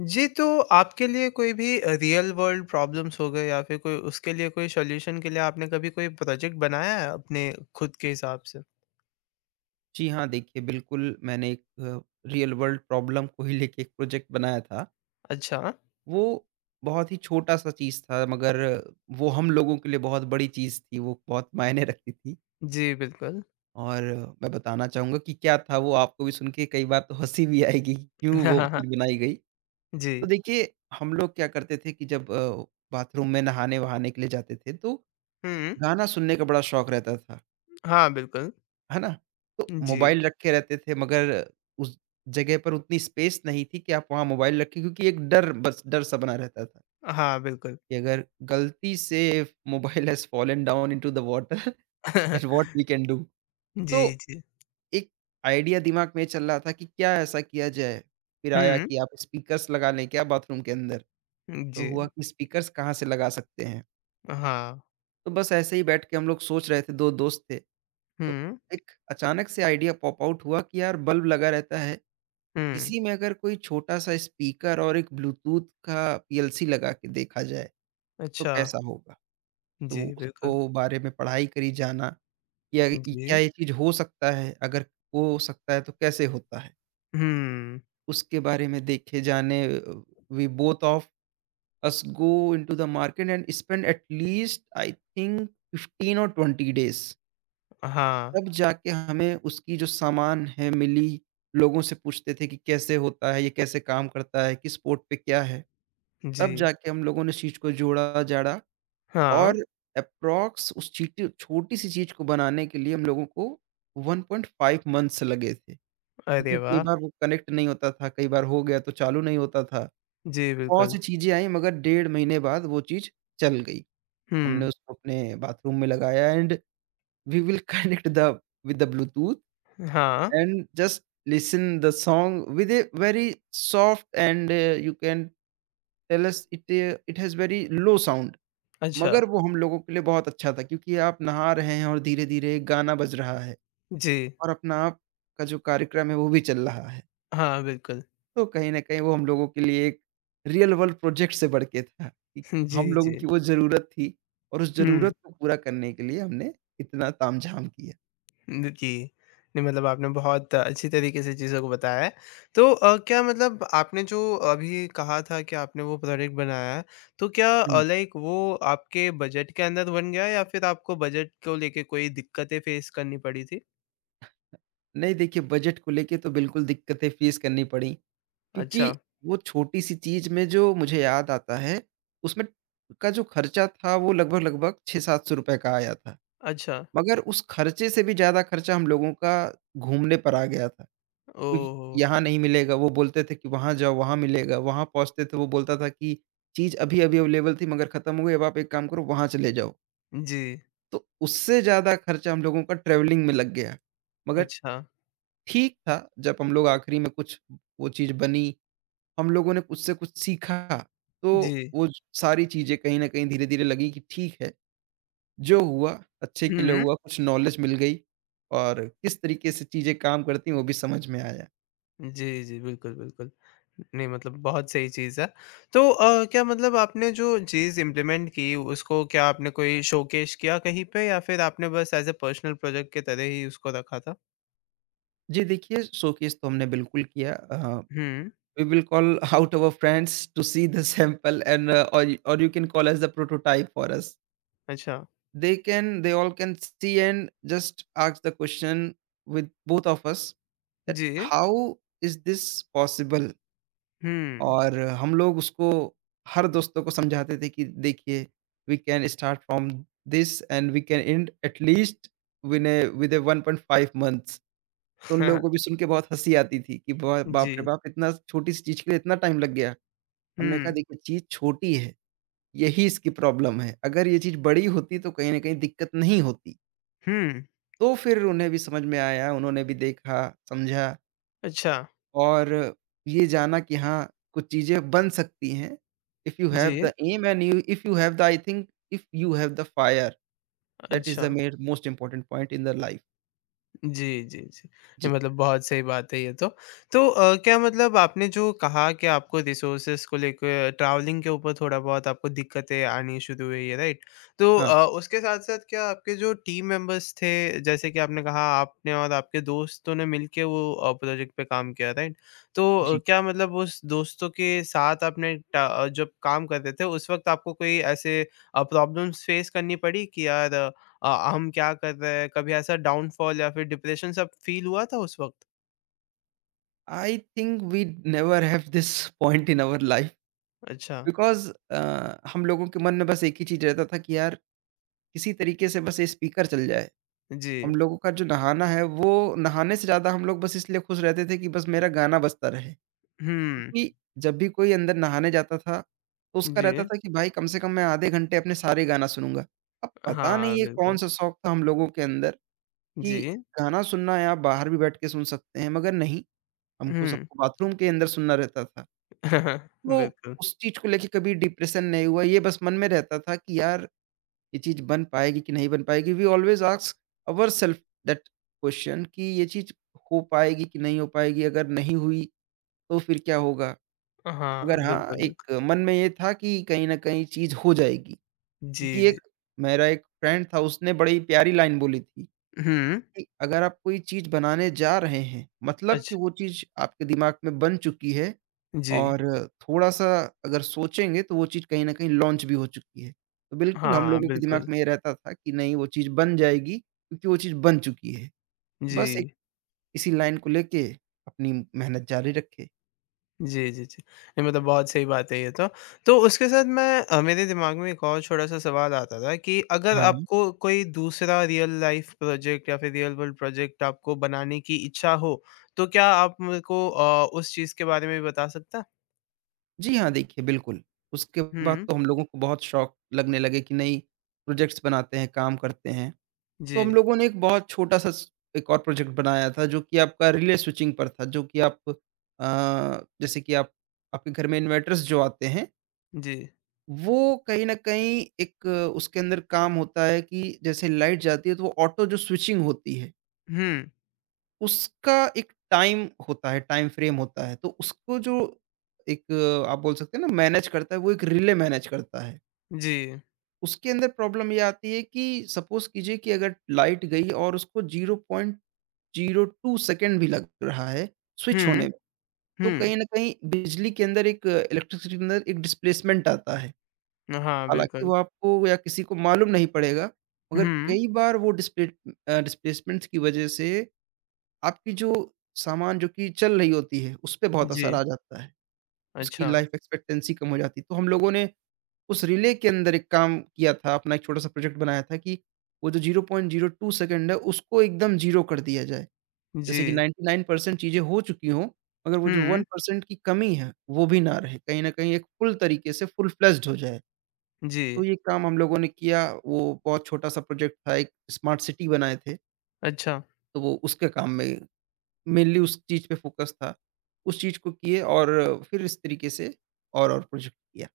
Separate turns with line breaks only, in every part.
जी, तो आपके लिए कोई भी रियल वर्ल्ड प्रॉब्लम्स हो गए या फिर कोई उसके लिए कोई सॉल्यूशन के लिए आपने कभी कोई प्रोजेक्ट बनाया है अपने खुद के हिसाब से?
जी हाँ, देखिए बिल्कुल मैंने एक रियल वर्ल्ड प्रॉब्लम को ही लेके एक प्रोजेक्ट बनाया था।
अच्छा।
वो बहुत ही छोटा-सा चीज़ था, मगर वो हम लोगों के लिए बहुत बड़ी चीज़ थी, वो बहुत मायने रखती थी।
जी, बिल्कुल।
और मैं बताना चाहूँगा कि क्या था वो, आपको भी सुन के कई बार तो हँसी भी आएगी कि क्यों
हाँ
वो
हाँ हाँ,
चीज़ बनाई गई।
जी।
तो देखिए, हम लोग क्या करते थे कि जब बाथरूम में नहाने-वहाने के लिए जाते थे, तो
हुँ।
गाना सुनने का बड़ा शौक रहता था।
हाँ, बिल्कुल।
है ना? तो
जी।
मोबाइल रखे रहते थे मगर उस जगह पर उतनी स्पेस नहीं थी कि आप वहाँ मोबाइल रखें, क्योंकि एक डर, बस डर सा बना रहता था।
हाँ, बिल्कुल।
कि अगर गलती से if mobile has fallen down into the water, then what we can do?
जी,
तो
जी।
एक आइडिया दिमाग में चल रहा था कि क्या ऐसा किया जाए? फिर आया
हुँ,
कि आप स्पीकर्स लगा लें क्या बाथरूम के अंदर? तो
जी।
हुआ कि स्पीकर्स कहाँ से लगा सकते हैं?
हाँ।
तो बस ऐसे ही बैठ के हम लोग सोच रहे थे, 2 दोस्त थे। तो
हुँ,
एक अचानक से आइडिया पॉप आउट हुआ कि यार बल्ब लगा रहता है,
हुँ।
इसी में अगर कोई छोटा-सा स्पीकर और एक ब्लूटूथ का पीएलसी लगा के देखा जाए, तो
अच्छा।
कैसा होगा? तो
जी, बिल्कुल।
उसको बारे में पढ़ाई करी जाना कि अग इ क्या
जी।
ये चीज़ हो सकता है? अगर हो सकता है तो कैसे होता है?
हुँ।
उसके बारे में देखे जाने, we both of us go into the market and spend at least I think 15 और 20 डेज़।
हाँ।
तब जाके हमें उसकी जो सामान है मिली, लोगों से पूछते थे कि कैसे होता है, ये कैसे काम करता है, किस पोर्ट पे क्या है।
जी।
तब जाके हम लोगों ने इस चीज़ को जोड़ा जाड़ा।
हाँ।
और एप्रॉक्स उस चीटी छोटी-सी चीज़ को बनाने के लिए हम लोगों को 1.5 मंथ्स लगे थे।
अरे
क्योंकि कई
वाह!
बार वो कनेक्ट नहीं होता था, कई बार हो गया तो चालू नहीं होता था।
जी,
बहुत
बिल्कुल।
सी चीज़ें आई, मगर 1.5 महीने बाद वो चीज़ चल गई। हमने
हुँ।
उसको अपने बाथरूम में लगाया, and we will connect the with the bluetooth,
हाँ।
and just listen the song with a very soft and you can tell us it, it has very low sound।
अच्छा।
मगर वो हम लोगों के लिए बहुत अच्छा था, क्योंकि आप नहा रहे हैं और धीरे धीरे गाना बज रहा है
जी।
और अपना आप का जो कार्यक्रम है वो भी चल रहा है।
हाँ, बिल्कुल।
तो कहीं ना कहीं वो हम लोगों के लिए एक रियल वर्ल्ड प्रोजेक्ट से बढ़ के था कि
जी,
हम लोगों
जी।
की वो जरूरत थी, और उस
हुँ,
जरूरत को पूरा करने के लिए हमने इतना तामझाम किया।
जी। नहीं मतलब आपने बहुत अच्छी तरीके से चीज़ों को बताया है। तो क्या मतलब आपने जो अभी कहा था कि आपने वो प्रोडक्ट बनाया है, तो क्या
हम्म,
लाइक वो आपके बजट के अंदर बन गया या फिर आपको बजट को लेके कोई दिक्कतें फेस करनी पड़ी थी?
नहीं देखिए, बजट को लेके तो बिल्कुल दिक्कतें फेस करनी पड़ी,
अच्छा,
क्योंकि वो छोटी-सी चीज़ में जो मुझे याद आता है, उसमें का जो खर्चा था वो लगभग-लगभग 600-700 रुपए का आया था।
अच्छा।
मगर उस खर्चे से भी ज़्यादा खर्चा हम लोगों का घूमने पर आ गया था, क्योंकि
ओह!
यहाँ नहीं मिलेगा, वो बोलते थे कि वहाँ जाओ वहाँ मिलेगा, वहाँ पहुँचते थे वो बोलता था कि चीज़ अभी-अभी अवेलेबल थी मगर खत्म हो गई, अब आप एक काम करो वहाँ चले जाओ।
जी,
तो उससे ज़्यादा खर्चा हम लोगों का ट्रैवलिंग में लग गया। मगर
अच्छा।
ठीक था, जब हम लोग आखिरी में कुछ वो चीज़ बनी, हम लोगों ने उससे कुछ सीखा, तो
जी।
वो सारी चीज़ें कहीं न कहीं धीरे-धीरे लगी कि ठीक है, जो हुआ अच्छे
हुँ,
के लिए
हुँ।
हुआ, कुछ नॉलेज मिल गई और किस तरीके से चीज़ें काम करती हैं वो भी समझ में आया।
जी, जी। बिल्कुल, बिल्कुल। नहीं मतलब बहुत सही चीज़ है। तो क्या मतलब आपने जो चीज़ इम्प्लीमेंट की उसको क्या आपने कोई शोकेस किया कहीं पे या फिर आपने बस एज़ अ पर्सनल प्रोजेक्ट के तरह ही उसको रखा था?
जी देखिए, शोकेस तो हमने बिल्कुल किया।
हुँ,
we will call out our friends to see the sample and और you can call as the prototype for us.
अच्छा।
They all can see and just ask the question with both of us that
ji.
how is this possible?
हुँ।
और हम लोग उसको हर दोस्तों को समझाते थे कि देखिए, we can start from this and we can end at least with a 1.5 months. तो उन लोगों को भी सुन के बहुत हँसी आती थी कि बा बाप रे
जी।
बाप! इतना छोटी सी चीज़ के लिए इतना टाइम लग गया। हमने कहा
हुँ,
देखिए चीज़ छोटी है, यही इसकी प्रॉब्लम है। अगर ये चीज़ बड़ी होती तो कहीं न कहीं दिक्कत नहीं होती।
हुँ।
तो फिर उन्हें भी समझ में आया, उन्होंने भी देखा, समझा।
अच्छा।
और ये जाना कि हाँ, कुछ चीज़ें बन सकती हैं, इफ़ यू हैव
जी,
the M and you, if you have the I think, if you have the fire, that is
अच्छा।
The mere most important point in the life.
जी, जी, जी। नहीं
जी,
मतलब बहुत सही बात है ये तो। तो क्या मतलब आपने जो कहा कि आपको रिसोर्सेज़ को लेके ट्रैवलिंग के ऊपर थोड़ा-बहुत आपको दिक्कतें आनी शुरू हुई है, राइट? तो
हाँ,
उसके साथ-साथ क्या आपके जो टीम मेंबर्स थे, जैसे कि आपने कहा आपने और आपके दोस्तों ने मिलके वो प्रोजेक्ट पे काम किया, राइट? तो
जी।
क्या मतलब उस दोस्तों के साथ आपने ट जब काम कर रहे थे, उस वक़्त आपको कोई ऐसे प्रॉब्लम्स फ़ेस करनी पड़ी कि यार अ, हम क्या कर रहे हैं? कभी ऐसा डाउनफॉल या फिर डिप्रेशन सब फील हुआ था उस वक़्त?
I think we never have this point in our life
अच्छा,
बिकॉज़ हम लोगों के मन में बस एक ही चीज़ रहता था कि यार किसी तरीके से बस ये स्पीकर चल जाए। हम
जी।
लोगों का जो नहाना है, वो नहाने से ज़्यादा हम लोग बस इसलिए खुश रहते थे कि बस मेरा गाना बजता रहे।
हुँ,
क्योंकि जब भी कोई अंदर नहाने जाता था, तो उसका रहता
जी।
था कि भाई कम से कम मैं आधे घंटे अपने सारे गाना सुनूँगा। अब पता नहीं
हाँ,
ये
बिल्कुल।
कौन-सा शौक था हम लोगों के अंदर कि
जी।
गाना सुनना है, आप बाहर भी बैठ के सुन सकते हैं, मगर नहीं, हमको
हुँ।
सबको बाथरूम के अंदर सुनना रहता था। तो
बिल्कुल।
उस चीज़ को लेके कभी डिप्रेशन नहीं हुआ, ये बस मन में रहता था कि यार ये चीज़ बन पाएगी कि नहीं बन पाएगी? We always ask ourselves that question कि ये चीज़ हो पाएगी कि नहीं हो पाएगी? अगर नहीं हुई, तो फिर क्या होगा?
हाँ,
मगर हाँ,
बिल्कुल, बिल्कुल।
एक मन में ये था कि कहीं न कहीं चीज़ हो जाएगी,
जी,
क्योंकि
जी।
एक मेरा एक फ्रेंड था, उसने बड़ी प्यारी लाइन बोली थी
हुँ।
कि अगर आप कोई चीज़ बनाने जा रहे हैं, मतलब कि
अच्छा।
वो चीज़ आपके दिमाग में बन चुकी है
जी।
और थोड़ा-सा अगर सोचेंगे तो वो चीज़ कहीं न कहीं लॉन्च भी हो चुकी है। तो बिल्कुल हम
हाँ,
लोगों के दिमाग
बिल्कुल।
में ये रहता था कि नहीं, वो चीज़ बन जाएगी, क्योंकि वो चीज़ बन चुकी है।
जी।
बस एक इसी लाइन को लेके अपनी मेहनत जारी रखे।
जी, जी, जी। नहीं मतलब बहुत सही बात है ये तो। तो उसके साथ मैं मेरे दिमाग में एक और छोटा-सा सवाल आता था कि अगर
हाँ।
आपको कोई दूसरा रियल लाइफ़ प्रोजेक्ट या फिर रियल वर्ल्ड प्रोजेक्ट आपको बनाने की इच्छा हो, तो क्या आप मेरे को उस चीज़ के बारे में भी बता सकता?
जी हाँ, देखिए बिल्कुल। उसके बाद
हुँ,
तो हम लोगों को बहुत शौक लगने लगे कि नहीं, प्रोजेक्ट्स बनाते हैं, काम करते हैं। तो हम
जी,
लोगों ने एक बहुत छोटा-सा स एक और प्रोजेक्ट बनाया था, जो कि आपका रिले स्विचिंग पर था, जो कि आप, जैसे कि आप आपके घर में इन्वर्टर्स जो आते हैं,
जी।
वो कहीं न कहीं एक, उसके अंदर काम होता है कि जैसे लाइट जाती है तो वो ऑटो जो स्विचिंग होती है।
हुँ,
उसका एक टाइम होता है, टाइम फ्रेम होता है। तो उसको जो एक, आप बोल सकते हैं ना, मैनेज करता है, वो एक रिले मैनेज करता है।
जी।
उसके अंदर प्रॉब्लम ये आती है कि सपोज़ कीजिए कि अगर लाइट गई और उसको 0.02 सेकंड भी लग रहा है स्विच
हुँ,
होने में, तो
हुँ।
कहीं न कहीं बिजली के अंदर, एक इलेक्ट्रिसिटी के अंदर एक डिस्प्लेसमेंट आता है।
हाँ,
हालाँकि
बिल्कुल।
वो आपको या किसी को मालूम नहीं पड़ेगा, मगर
हुँ,
कई बार वो डिस्प्लेसमेंट्स की वजह से आपकी जो सामान जो कि चल रही होती है, उसपे बहुत
जी।
असर आ जाता है। उसकी
अच्छा।
लाइफ एक्सपेक्टेंसी कम हो जाती है। तो हम लोगों ने उस रिले के अंदर एक काम किया था, अपना एक छोटा-सा प्रोजेक्ट बनाया था कि वो जो 0.02 सेकंड है, उसको एकदम ज़ीरो कर दिया जाए।
जी।
जैसे कि 99% चीज़ें हो चुकी हों, मगर वो जो
हुँ,
1% की कमी है, वो भी ना रहे। कहीं न कहीं एक फुल तरीके से फुल फ्लेज्ड हो जाए।
जी।
तो ये काम हम लोगों ने किया। वो बहुत छोटा-सा प्रोजेक्ट था, एक स्मार्ट सिटी बनाए थे,
अच्छा।
तो वो उसके काम में मेनली उस चीज़ पे फ़ोकस था। उस चीज़ को किए और फिर इस तरीके से और प्रोजेक्ट किया।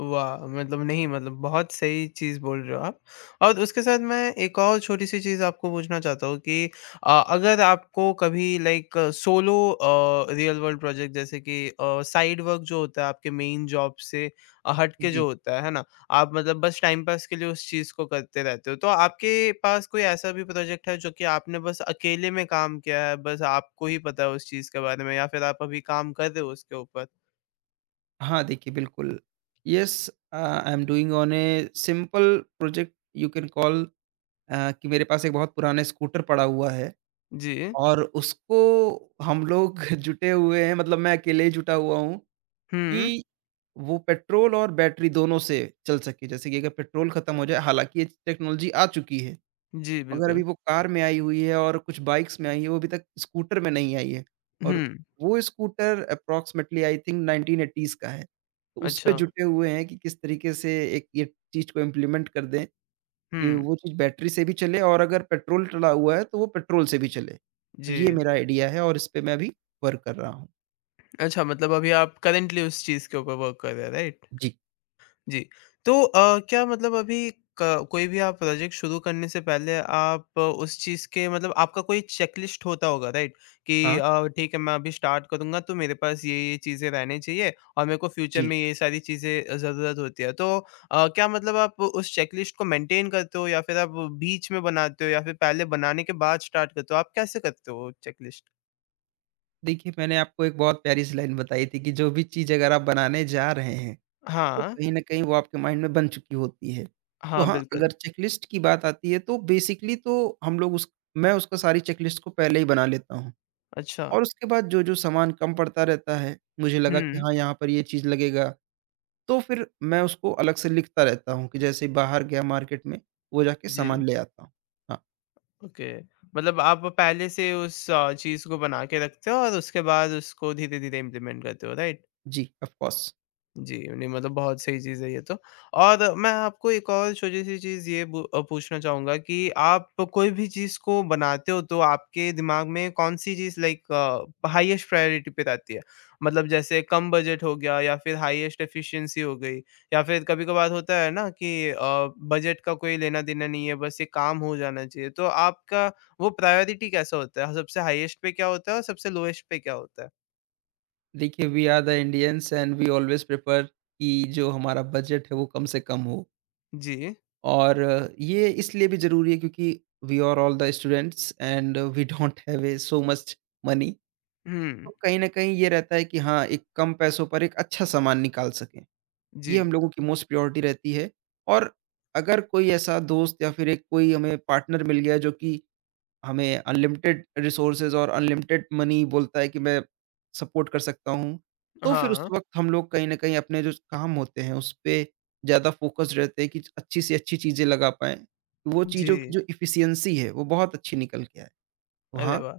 वाह! मतलब नहीं मतलब बहुत सही चीज़ बोल रहे हो आप। और उसके साथ मैं एक और छोटी-सी चीज़ आपको पूछना चाहता हूँ कि अगर आपको कभी like solo real world project जैसे कि साइड वर्क जो होता है आपके मेन जॉब से हट के
जी।
जो होता है ना? आप मतलब बस टाइम पास के लिए उस चीज़ को करते रहते हो। तो आपके पास कोई ऐसा भी प्रोजेक्ट है जो कि आपने बस अकेले में काम किया है, बस आपको ही पता है उस चीज़ के बारे में या फिर आप अभी काम कर रहे हो उसके ऊपर?
हाँ, देखिए बिल्कुल। Yes, I am doing on a simple project you can call, कि मेरे पास एक बहुत पुराना स्कूटर पड़ा हुआ है
जी।
और उसको हम लोग जुटे हुए हैं, मतलब मैं अकेले ही जुटा हुआ हूँ
हुँ।
कि वो पेट्रोल और बैटरी दोनों से चल सके। जैसे कि अगर पेट्रोल खत्म हो जाए, हालाँकि ये टेक्नोलॉजी आ चुकी है।
जी,
अगर अभी
बिल्कुल।
वो कार में आई हुई है और कुछ बाइक्स में आई है, वो अभी तक स्कूटर में नहीं आई है
हुँ,
और वो scooter approximately I think 1980s का है। तो उसपे
अच्छा।
जुटे हुए हैं कि किस तरीके से एक ये चीज़ को इम्प्लीमेंट कर दें कि
हुँ,
वो चीज़ बैटरी से भी चले और अगर पेट्रोल डला हुआ है तो वो पेट्रोल से भी चले। तो ये
जी।
मेरा आइडिया है और इसपे मैं अभी वर्क कर रहा हूँ।
अच्छा मतलब अभी आप करेंटली उस चीज़ के ऊपर वर्क कर रहे हैं, राइट?
जी।
जी। तो क्या मतलब अभी क कोई भी आप प्रोजेक्ट शुरू करने से पहले आप उस चीज़ के मतलब आपका कोई चेकलिस्ट होता होगा, राइट? कि
हाँ,
ठीक है मैं अभी स्टार्ट करूँगा तो मेरे पास ये-ये चीज़ें रहनी चाहिए और मेरे को फ्यूचर
जी।
में ये सारी चीज़ें ज़रूरत होती है। तो क्या मतलब आप उस चेकलिस्ट को मेंटेन करते हो या फिर आप बीच में बनाते हो या फिर पहले बनाने के बाद स्टार्ट करते हो? आप कैसे करते हो चेकलिस्ट?
देखिए, मैंने आपको एक बहुत प्यारी सी लाइन बताई थी कि जो भी चीज़ अगर आप बनाने जा रहे हैं, तो
हाँ।
कहीं न कहीं वो आपके माइंड में बन चुकी होती है। तो
हाँ,
हाँ,
बिल्कुल।
अगर चेकलिस्ट की बात आती है तो बेसिकली तो हम लोग उस मैं उसका सारी चेकलिस्ट को पहले ही बना लेता हूँ।
अच्छा।
और उसके बाद जो-जो सामान कम पड़ता रहता है, मुझे लगा कि
हुँ।
हाँ, यहाँ पर ये चीज़ लगेगा, तो फिर मैं उसको अलग से लिखता रहता हूँ कि जैसे ही बाहर गया मार्केट में, वो जाके सामान
जी,
ले आता हूँ। हाँ,
ओके। मतलब आप पहले से उस चीज़ को बना के रखते हो और उसके बाद उसको धीरे-धीरे इम्प्लीमेंट करते हो, राइट?
जी, ऑफ कोर्स।
जी, नहीं मतलब बहुत सही चीज़ है ये तो। और मैं आपको एक और छोटी-सी चीज़ ये पूछना चाहूँगा कि आप कोई भी चीज़ को बनाते हो तो आपके दिमाग में कौन-सी चीज़ लाइक हाईएस्ट प्रायोरिटी पे रहती है? मतलब जैसे कम बजट हो गया या फिर हाईएस्ट एफिशिएंसी हो गई या फिर कभी-कभार होता है ना कि बजट का कोई लेना-देना नहीं है, बस ये काम हो जाना चाहिए। तो आपका वो प्रायोरिटी कैसा होता है? सबसे हाईएस्ट पे क्या होता है और सबसे लोएस्ट पे क्या होता है?
देखिए we are the Indians and we always prefer कि जो हमारा बजट है वो कम से कम हो।
जी।
और ये इसलिए भी ज़रूरी है क्योंकि we are all the students and we don't have a so much money. तो
हुँ।
कहीं न कहीं ये रहता है कि हाँ, एक कम पैसों पर एक अच्छा सामान निकाल सकें।
जी।
ये हम लोगों की मोस्ट प्रायोरिटी रहती है। और अगर कोई ऐसा दोस्त या फिर एक कोई हमें पार्टनर मिल गया जो कि हमें अनलिमिटेड रिसोर्सेज और अनलिमिटेड मनी बोलता है कि मैं सपोर्ट कर सकता हूँ। तो फिर उस
हाँ।
वक़्त हम लोग कहीं न कहीं अपने जो काम होते हैं उस पे ज़्यादा फ़ोकस्ड रहते हैं कि अच्छी से अच्छी चीज़ें लगा पाएँ। वो
जी।
चीज़ों की जो एफिशिएंसी है वो बहुत अच्छी निकल के आए। तो
अरे
हाँ,
वाह!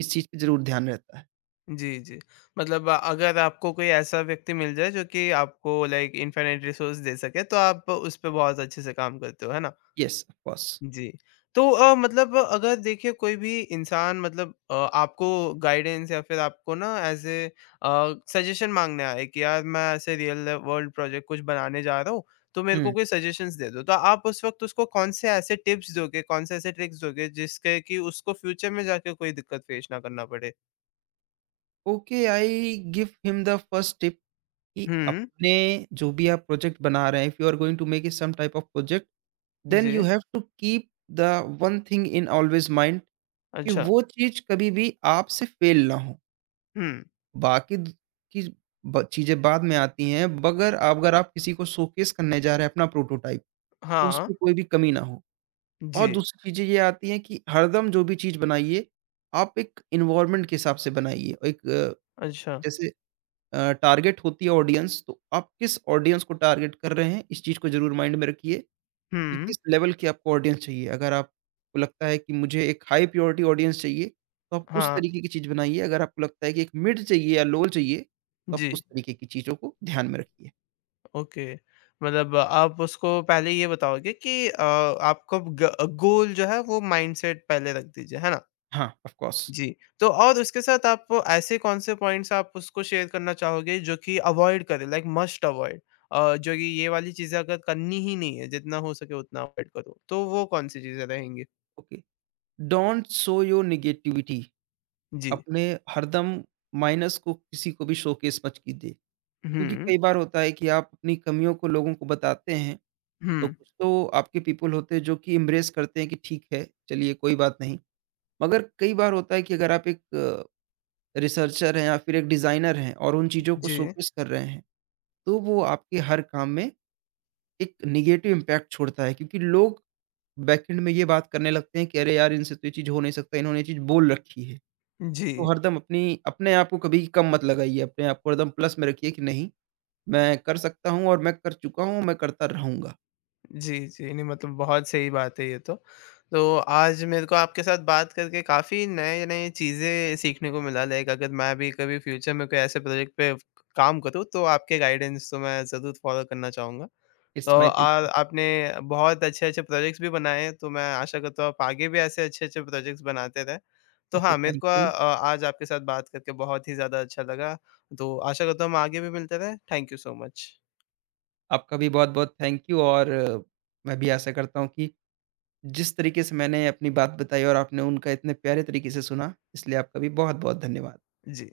इस चीज़ पे ज़रूर ध्यान रहता है।
जी, जी। मतलब अगर आपको कोई ऐसा व्यक्ति मिल जाए जो कि आपको लाइक इनफ़ाइनाइट रिसोर्स दे सके तो आप उस पे बहुत अच्छे से काम करते हो, है ना?
Yes, of course.
जी। तो मतलब अगर देखिए कोई भी इंसान मतलब आपको गाइडेंस या फिर आपको ना ऐज़ ए सजेशन माँगने आए कि यार मैं ऐसे रियल वर्ल्ड प्रोजेक्ट कुछ बनाने जा रहा हूँ, तो मेरे को
हुँ।
कोई सजेशंस दे दो। तो आप उस वक़्त उसको कौन से ऐसे टिप्स दोगे, कौन से ऐसे ट्रिक्स दोगे जिसके कि उसको फ्यूचर में जाके कोई दिक्कत फेस ना करना पड़े?
Okay I give him the first tip कि
हुँ,
अपने जो भी आप प्रोजेक्ट बना रहे हैं, if you are going to make some type of project then you
जी,
have to keep the one thing in always mind कि
अच्छा,
वो चीज़ कभी भी आपसे फ़ेल ना हो।
हुँ,
बाकी द की ब चीज़ें बाद में आती हैं, मगर अगर आप किसी को शोकेस करने जा रहे हैं अपना प्रोटोटाइप, तो
हाँ,
उसमें कोई भी कमी ना हो।
जी,
और दूसरी चीज़ें ये आती हैं कि हरदम जो भी चीज़ बनाइए, आप एक एनवायरनमेंट के हिसाब से बनाइए। एक
अच्छा,
जैसे जैसे टारगेट होती है ऑडियंस, तो आप किस ऑडियंस को टारगेट कर रहे हैं, इस चीज़ को ज़रूर माइंड में रखिए। कि
हुँ,
किस लेवल की आपको ऑडियंस चाहिए। अगर आपको लगता है कि मुझे एक हाई प्रायोरिटी ऑडियंस चाहिए, तो आप उस
हाँ,
तरीके की चीज़ बनाइए। अगर आपको लगता है कि एक मिड चाहिए या लो चाहिए, तो आप
जी,
उस तरीके की चीज़ों को ध्यान में रखिए।
ओके। मतलब आप उसको पहले ये बताओगे कि आपको ग गोल जो है वो माइंडसेट पहले रख दीजिए, है ना?
हाँ, ऑफ कोर्स।
जी, तो और उसके साथ आप ऐसे कौन-से पॉइंट्स आप उसको शेयर करना चाहोगे जो कि अवॉइड करे लाइक मस्ट अवॉइड जो कि ये वाली चीज़ें अगर करनी ही नहीं है, जितना हो सके उतना अवॉइड करो, तो वो कौन-सी चीज़ें रहेंगी?
Okay, don't show your negativity.
जी,
अपने हरदम माइनस को किसी को भी शोकेस मत कीजिए। क्योंकि
हुँ,
कई बार होता है कि आप अपनी कमियों को लोगों को बताते हैं, तो
हुँ,
कुछ तो आपके पीपल होते हैं जो कि एम्ब्रेस करते हैं कि ठीक है, चलिए कोई बात नहीं। मगर कई बार होता है कि अगर आप एक रिसर्चर हैं या फिर एक डिज़ाइनर हैं और उन चीज़ों को
जी,
शोकेस कर रहे हैं, तो वो आपके हर काम में एक नेगेटिव इम्पैक्ट छोड़ता है क्योंकि लोग बैकएंड में ये बात करने लगते हैं कि अरे यार! इनसे तो ये चीज़ हो नहीं सकता, इन्होंने ये चीज़ बोल रखी है।
जी।
तो हरदम अपनी अपने आप को कभी कम मत लगाइए, अपने आप को हरदम प्लस में रखिए कि नहीं, मैं कर सकता हूँ और मैं कर चुका हूँ, मैं करता रहूँगा।
जी, जी। नहीं मतलब बहुत सही बात है ये तो। तो आज मेरे को आपके साथ बात करके काफ़ी नए-नए चीज़ें सीखने को मिला लाइक अगर मैं भी कभी फ्यूचर में कोई ऐसे प्रोजेक्ट पे काम करूँ तो आपके गाइडेंस तो मैं ज़रूर फॉलो करना चाहूँगा। तो
इट्स माय
और
प्लेज़र।
आपने बहुत अच्छे-अच्छे प्रोजेक्ट्स भी बनाए हैं तो मैं आशा करता हूँ आप आगे भी ऐसे अच्छे-अच्छे प्रोजेक्ट्स बनाते रहें। तो
ओके,
हाँ, मेरे
थैंक
को
यू।
आज आपके साथ बात करके बहुत ही ज़्यादा अच्छा लगा। तो आशा करता हूँ हम आगे भी मिलते रहें। Thank you so much.
आपका भी बहुत-बहुत थैंक यू और मैं भी आशा करता हूँ कि जिस तरीके से मैंने अपनी बात बताई और आपने उनका इतने प्यारे तरीके से सुना, इसलिए आपका भी बहुत-बहुत धन्यवाद।
जी।